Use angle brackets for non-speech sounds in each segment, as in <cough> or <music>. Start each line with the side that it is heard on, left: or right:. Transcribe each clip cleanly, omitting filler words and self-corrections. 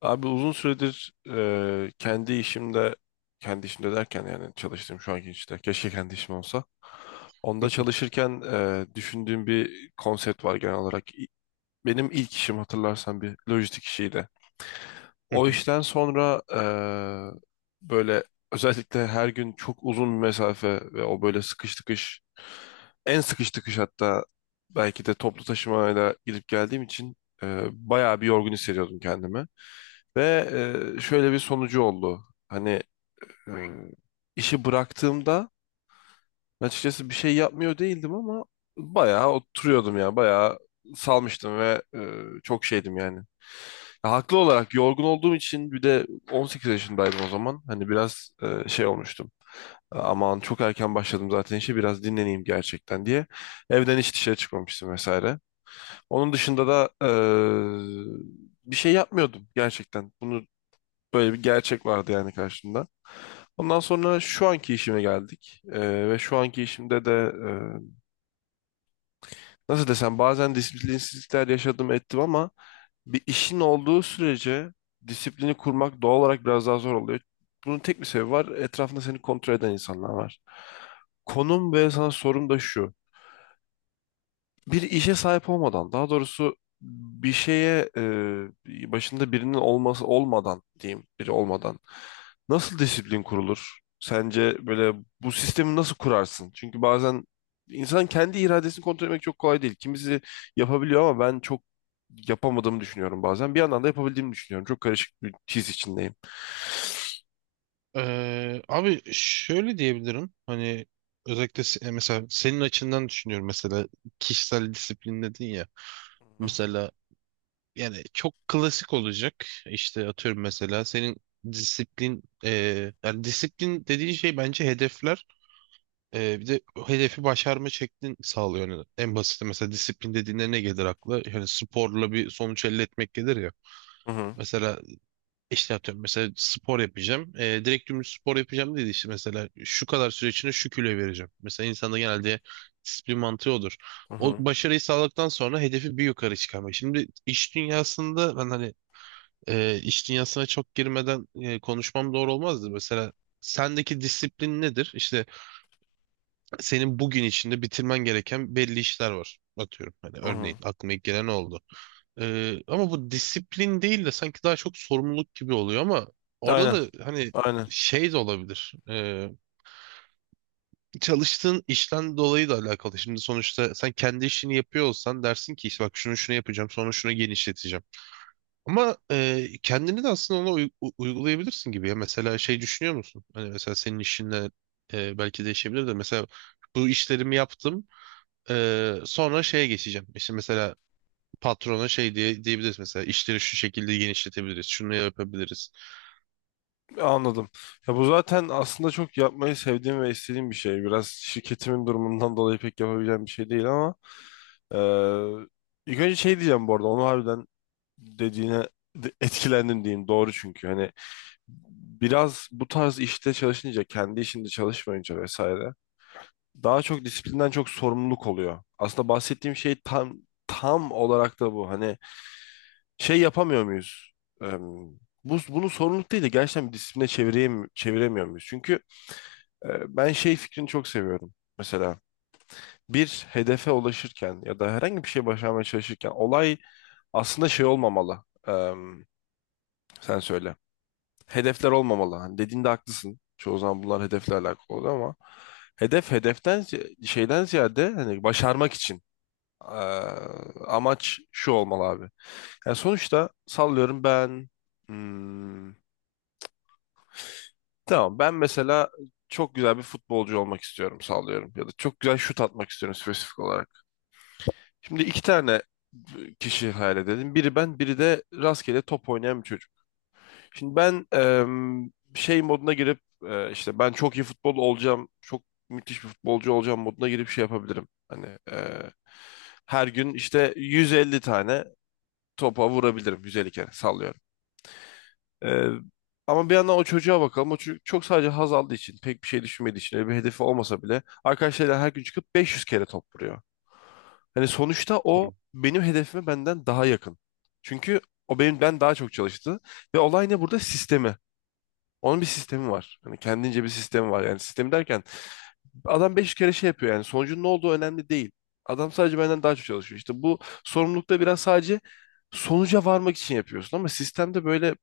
left: Abi uzun süredir kendi işimde, kendi işimde derken yani çalıştığım şu anki işte keşke kendi işim olsa. Onda çalışırken düşündüğüm bir konsept var genel olarak. Benim ilk işim hatırlarsan bir lojistik işiydi.
right: Hı
left: O
right: hı.
left: işten sonra böyle özellikle her gün çok uzun bir mesafe ve o böyle sıkış tıkış, en sıkış tıkış hatta belki de toplu taşımayla gidip geldiğim için bayağı bir yorgun hissediyordum kendimi. Ve şöyle bir sonucu oldu. Hani e, işi bıraktığımda açıkçası bir şey yapmıyor değildim ama bayağı oturuyordum ya. Bayağı salmıştım ve çok şeydim yani. Ya, haklı olarak yorgun olduğum için bir de 18 yaşındaydım o zaman. Hani biraz şey olmuştum. Aman çok erken başladım zaten işe biraz dinleneyim gerçekten diye. Evden hiç dışarı çıkmamıştım vesaire. Onun dışında da bir şey yapmıyordum gerçekten. Böyle bir gerçek vardı yani karşımda. Ondan sonra şu anki işime geldik. Ve şu anki işimde de nasıl desem bazen disiplinsizlikler yaşadım ettim ama bir işin olduğu sürece disiplini kurmak doğal olarak biraz daha zor oluyor. Bunun tek bir sebebi var. Etrafında seni kontrol eden insanlar var. Konum ve sana sorum da şu. Bir işe sahip olmadan, daha doğrusu bir şeye başında birinin olması olmadan diyeyim, biri olmadan nasıl disiplin kurulur? Sence böyle bu sistemi nasıl kurarsın? Çünkü bazen insan kendi iradesini kontrol etmek çok kolay değil. Kimisi yapabiliyor ama ben çok yapamadığımı düşünüyorum bazen. Bir yandan da yapabildiğimi düşünüyorum. Çok karışık bir his içindeyim.
right: Abi şöyle diyebilirim. Hani özellikle mesela senin açından düşünüyorum, mesela kişisel disiplin dedin ya. Mesela, yani çok klasik olacak. İşte atıyorum, mesela senin disiplin e, yani disiplin dediğin şey bence hedefler. Bir de o hedefi başarma şeklin sağlıyor. Yani en basit, mesela disiplin dediğinde ne gelir akla? Yani sporla bir sonuç elde etmek gelir ya.
left: Hı hı
right: Mesela İşte atıyorum, mesela spor yapacağım. Direkt dümdüz spor yapacağım dedi, işte mesela şu kadar süre içinde şu kiloyu vereceğim. Mesela insanda genelde disiplin mantığı olur.
left: hı
right: O
left: hı.
right: başarıyı sağladıktan sonra hedefi bir yukarı çıkarmak. Şimdi iş dünyasında ben iş dünyasına çok girmeden konuşmam doğru olmazdı. Mesela sendeki disiplin nedir? İşte senin bugün içinde bitirmen gereken belli işler var. Atıyorum, hani
left: Hı hı.
right: örneğin aklıma ilk gelen o oldu. Ama bu disiplin değil de sanki daha çok sorumluluk gibi oluyor, ama orada
left: Aynen,
right: da hani
left: aynen.
right: şey de olabilir. Çalıştığın işten dolayı da alakalı. Şimdi sonuçta sen kendi işini yapıyor olsan dersin ki, işte bak şunu şunu yapacağım, sonra şunu genişleteceğim. Ama kendini de aslında ona uygulayabilirsin gibi ya. Mesela şey düşünüyor musun? Hani mesela senin işinle belki değişebilir de mesela bu işlerimi yaptım, sonra şeye geçeceğim. İşte mesela patrona şey diyebiliriz, mesela işleri şu şekilde genişletebiliriz. Şunu yapabiliriz.
left: Anladım. Ya bu zaten aslında çok yapmayı sevdiğim ve istediğim bir şey. Biraz şirketimin durumundan dolayı pek yapabileceğim bir şey değil ama eee ilk önce şey diyeceğim bu arada. Onu harbiden dediğine etkilendim diyeyim. Doğru çünkü. Hani biraz bu tarz işte çalışınca, kendi işinde çalışmayınca vesaire daha çok disiplinden çok sorumluluk oluyor. Aslında bahsettiğim şey tam olarak da bu. Hani şey yapamıyor muyuz? Eee, bunu sorumluluk değil de gerçekten bir disipline çevireyim, çeviremiyor muyuz? Çünkü ben şey fikrini çok seviyorum. Mesela bir hedefe ulaşırken ya da herhangi bir şey başarmaya çalışırken olay aslında şey olmamalı. Sen söyle. Hedefler olmamalı. Hani dediğinde haklısın. Çoğu zaman bunlar hedefle alakalı oluyor ama hedef şeyden ziyade hani başarmak için ee, amaç şu olmalı abi. Yani sonuçta sallıyorum ben hmm, tamam ben mesela çok güzel bir futbolcu olmak istiyorum sallıyorum ya da çok güzel şut atmak istiyorum spesifik olarak. Şimdi iki tane kişi hayal edelim. Biri ben, biri de rastgele top oynayan bir çocuk. Şimdi ben şey moduna girip işte ben çok iyi futbol olacağım, çok müthiş bir futbolcu olacağım moduna girip şey yapabilirim. Hani e, her gün işte 150 tane topa vurabilirim. 150 kere sallıyorum. E, Ama bir yandan o çocuğa bakalım. O çocuk çok sadece haz aldığı için, pek bir şey düşünmediği için, öyle bir hedefi olmasa bile arkadaşlarıyla her gün çıkıp 500 kere top vuruyor. Hani sonuçta o
right: Tamam.
left: benim hedefime benden daha yakın. Çünkü o benim ben daha çok çalıştı ve olay ne burada? Sistemi. Onun bir sistemi var. Hani kendince bir sistemi var. Yani sistemi derken adam beş kere şey yapıyor yani sonucun ne olduğu önemli değil. Adam sadece benden daha çok çalışıyor. İşte bu sorumlulukta biraz sadece sonuca varmak için yapıyorsun ama sistemde böyle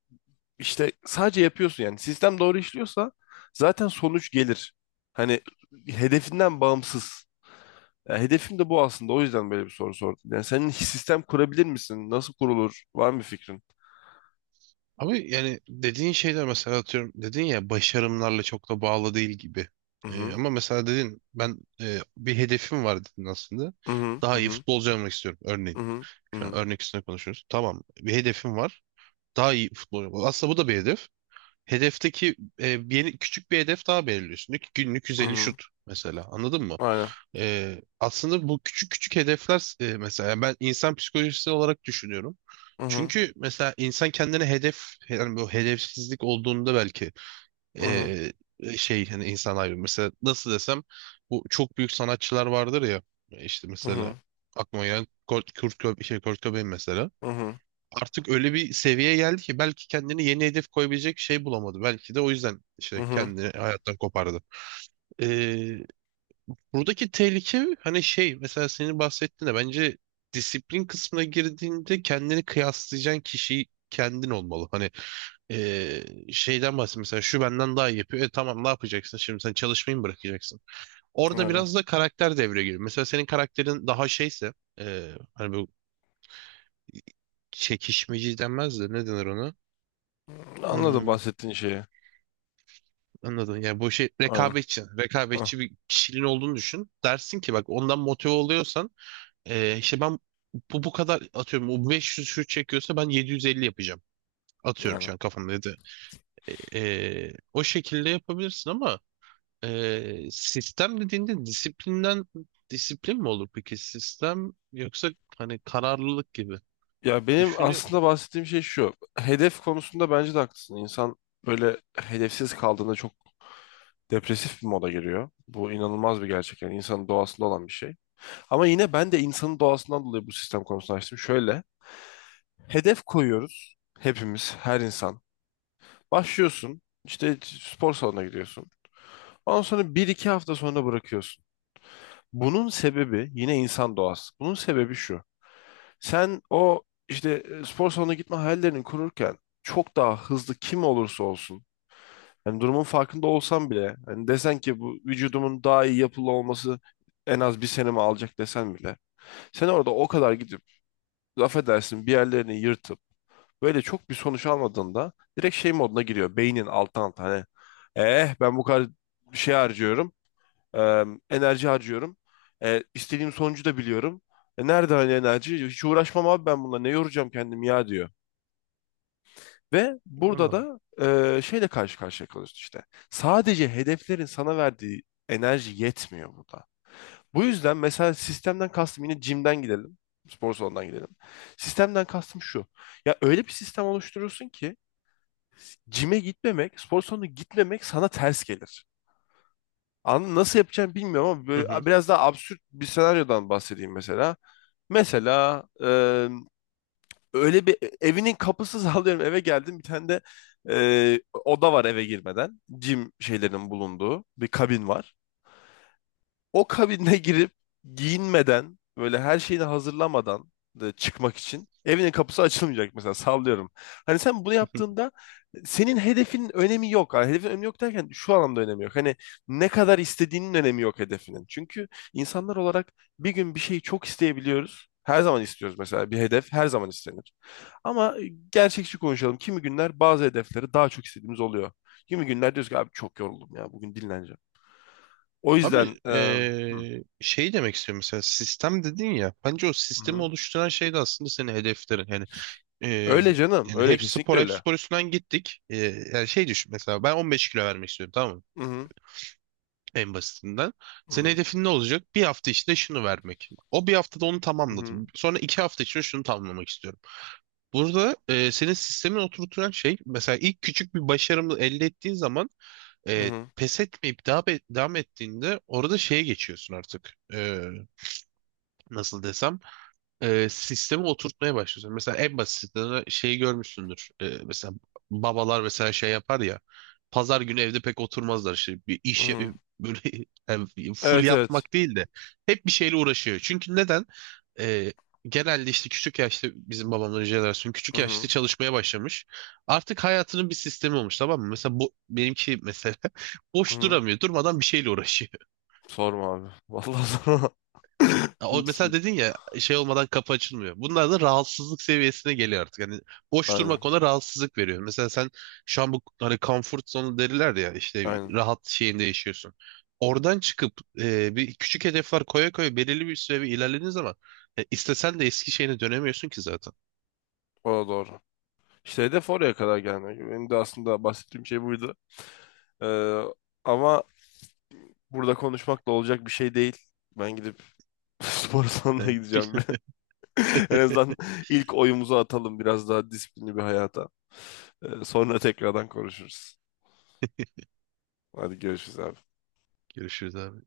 left: işte sadece yapıyorsun yani. Sistem doğru işliyorsa zaten sonuç gelir. Hani hedefinden bağımsız. Ya hedefim de bu aslında. O yüzden böyle bir soru sordum. Yani senin sistem kurabilir misin? Nasıl kurulur? Var mı bir fikrin?
right: Ama yani dediğin şeyler, mesela atıyorum dedin ya, başarımlarla çok da bağlı değil gibi.
left: Hı hı.
right: Ama mesela dedin, ben bir hedefim var dedin aslında.
left: Hı hı. Hı
right: Daha iyi
left: hı.
right: futbolcu olmak istiyorum örneğin.
left: Hı hı. Hı
right: Şu an
left: hı.
right: örnek üstüne konuşuyoruz. Tamam, bir hedefim var. Daha iyi Aslında bu da bir hedef. Hedefteki bir yeni, küçük bir hedef daha belirliyorsun. Diyor ki günlük
left: Hı
right: 150
left: hı.
right: şut mesela, anladın mı?
left: Aynen.
right: Aslında bu küçük küçük hedefler, mesela yani ben insan psikolojisi olarak düşünüyorum.
left: Hı hı.
right: Çünkü mesela insan kendine hedef, yani bu hedefsizlik olduğunda belki
left: Hı hı.
right: e, şey, hani insan ayrı, mesela nasıl desem, bu çok büyük sanatçılar vardır ya. İşte
left: Hı
right: mesela
left: hı.
right: aklıma gelen Kurt Cobain mesela,
left: Hı hı.
right: artık öyle bir seviyeye geldi ki belki kendine yeni hedef koyabilecek şey bulamadı. Belki de o yüzden
left: Hı
right: işte
left: hı.
right: kendini hayattan kopardı. Buradaki tehlike hani şey, mesela senin bahsettiğinde bence disiplin kısmına girdiğinde kendini kıyaslayacağın kişi kendin olmalı. Hani eee, şeyden bahsediyorum, mesela şu benden daha iyi yapıyor. E tamam, ne yapacaksın şimdi, sen çalışmayı mı bırakacaksın? Orada
left: Aynen.
right: biraz da karakter devreye giriyor. Mesela senin karakterin daha şeyse hani bu çekişmeci denmez de ne denir ona?
left: Anladım
right: Hmm,
left: bahsettiğin şeyi.
right: anladın. Yani bu şey,
left: Aynen.
right: rekabetçi.
left: Hah,
right: Rekabetçi bir kişiliğin olduğunu düşün. Dersin ki bak, ondan motive oluyorsan, işte ben bu kadar atıyorum, o 500 şut çekiyorsa ben 750 yapacağım. Atıyorum,
left: aynen.
right: şu an kafamda dedi. O şekilde yapabilirsin ama sistem dediğinde disiplin mi olur peki sistem, yoksa hani kararlılık gibi
left: Ya benim
right: düşünüyorum.
left: aslında bahsettiğim şey şu. Hedef konusunda bence de haklısın. İnsan böyle hedefsiz kaldığında çok depresif bir moda giriyor. Bu inanılmaz bir gerçek. Yani insanın doğasında olan bir şey. Ama yine ben de insanın doğasından dolayı bu sistem konusunu açtım. Şöyle. Hedef koyuyoruz hepimiz, her insan. Başlıyorsun, işte spor salonuna gidiyorsun. Ondan sonra bir iki hafta sonra bırakıyorsun. Bunun sebebi yine insan doğası. Bunun sebebi şu. Sen o işte spor salonuna gitme hayallerini kururken çok daha hızlı kim olursa olsun. Yani durumun farkında olsan bile hani desen ki bu vücudumun daha iyi yapılı olması en az bir senemi alacak desen bile. Sen orada o kadar gidip laf edersin bir yerlerini yırtıp böyle çok bir sonuç almadığında direkt şey moduna giriyor. Beynin alttan alta hani eh ben bu kadar şey harcıyorum. e, Enerji harcıyorum. İstediğim sonucu da biliyorum. Nerede hani enerji? Hiç uğraşmam abi ben bununla. Ne yoracağım kendimi ya diyor. Ve burada
right: Anladım.
left: da şeyle karşı karşıya kalıyorsun işte. Sadece hedeflerin sana verdiği enerji yetmiyor burada. Bu yüzden mesela sistemden kastım yine jimden gidelim. Spor salonundan gidelim. Sistemden kastım şu. Ya öyle bir sistem oluşturursun ki Cime gitmemek, spor salonuna gitmemek sana ters gelir. Anladın? Nasıl yapacağım bilmiyorum ama
right: Hı hı.
left: böyle biraz daha absürt bir senaryodan bahsedeyim mesela. Mesela öyle bir evinin kapısı <laughs> sallıyorum eve geldim bir tane de oda var eve girmeden. Cim şeylerin bulunduğu bir kabin var. O kabine girip giyinmeden böyle her şeyini hazırlamadan da çıkmak için evinin kapısı açılmayacak mesela sallıyorum. Hani sen bunu
right: <laughs>
left: yaptığında senin hedefinin önemi yok. Yani hedefin önemi yok derken şu anlamda önemi yok. Hani ne kadar istediğinin önemi yok hedefinin. Çünkü insanlar olarak bir gün bir şeyi çok isteyebiliyoruz. Her zaman istiyoruz mesela bir hedef her zaman istenir. Ama gerçekçi konuşalım. Kimi günler bazı hedefleri daha çok istediğimiz oluyor. Kimi günler diyoruz ki abi çok yoruldum ya bugün dinleneceğim. O yüzden
right: Abi şey demek istiyorum, mesela sistem dedin ya, bence o sistemi
left: Hı-hı.
right: oluşturan şey de aslında senin hedeflerin. Hani
left: Öyle
right: Ee,
left: canım.
right: yani
left: Öyle kesinlikle
right: hep
left: öyle.
right: spor üstünden gittik. Yani şey düşün, mesela ben 15 kilo vermek istiyorum, tamam mı?
left: Hı-hı.
right: En basitinden. Senin
left: Hı-hı.
right: hedefin ne olacak? Bir hafta içinde şunu vermek. O bir haftada onu
left: Hı-hı.
right: tamamladım. Sonra iki hafta içinde şunu tamamlamak istiyorum. Burada senin sistemin oturtulan şey, mesela ilk küçük bir başarımı elde ettiğin zaman
left: Hı-hı.
right: pes etmeyip devam ettiğinde orada şeye geçiyorsun artık. Nasıl desem? Sistemi oturtmaya başlıyorsun. Mesela en basitinden şeyi görmüşsündür. Mesela babalar mesela şey yapar ya. Pazar günü evde pek oturmazlar, işte bir iş
left: Hı-hı.
right: böyle <laughs> yani full
left: Evet, evet.
right: yatmak değil de hep bir şeyle uğraşıyor. Çünkü neden? E, Genelde işte küçük yaşta bizim babamların jenerasyonu küçük yaşta
left: Hı-hı.
right: çalışmaya başlamış. Artık hayatının bir sistemi olmuş, tamam mı? Mesela bu benimki mesela <laughs> boş
left: Hı-hı.
right: duramıyor. Durmadan bir şeyle uğraşıyor.
left: Sorma abi. <laughs> Vallahi sorma.
right: Ya, o
left: Büyük
right: mesela
left: sıkıntı.
right: dedin ya, şey olmadan kapı açılmıyor. Bunlar da rahatsızlık seviyesine geliyor artık. Yani boş
left: Aynen.
right: durmak ona rahatsızlık veriyor. Mesela sen şu an bu hani comfort zone derler ya, işte
left: Aynen.
right: rahat şeyinde yaşıyorsun. Oradan çıkıp bir küçük hedefler koya koya belirli bir süre bir ilerlediğin zaman istesen de eski şeyine dönemiyorsun ki zaten.
left: O da doğru. İşte hedef oraya kadar gelmek. Benim de aslında bahsettiğim şey buydu. Ee, ama burada konuşmakla olacak bir şey değil. Ben gidip <laughs> spor salonuna
right: Yani
left: gideceğim.
right: <laughs>
left: Bir. <laughs> En azından ilk oyumuzu atalım biraz daha disiplinli bir hayata. Sonra tekrardan konuşuruz. Hadi görüşürüz abi.
right: görüşürüz abi.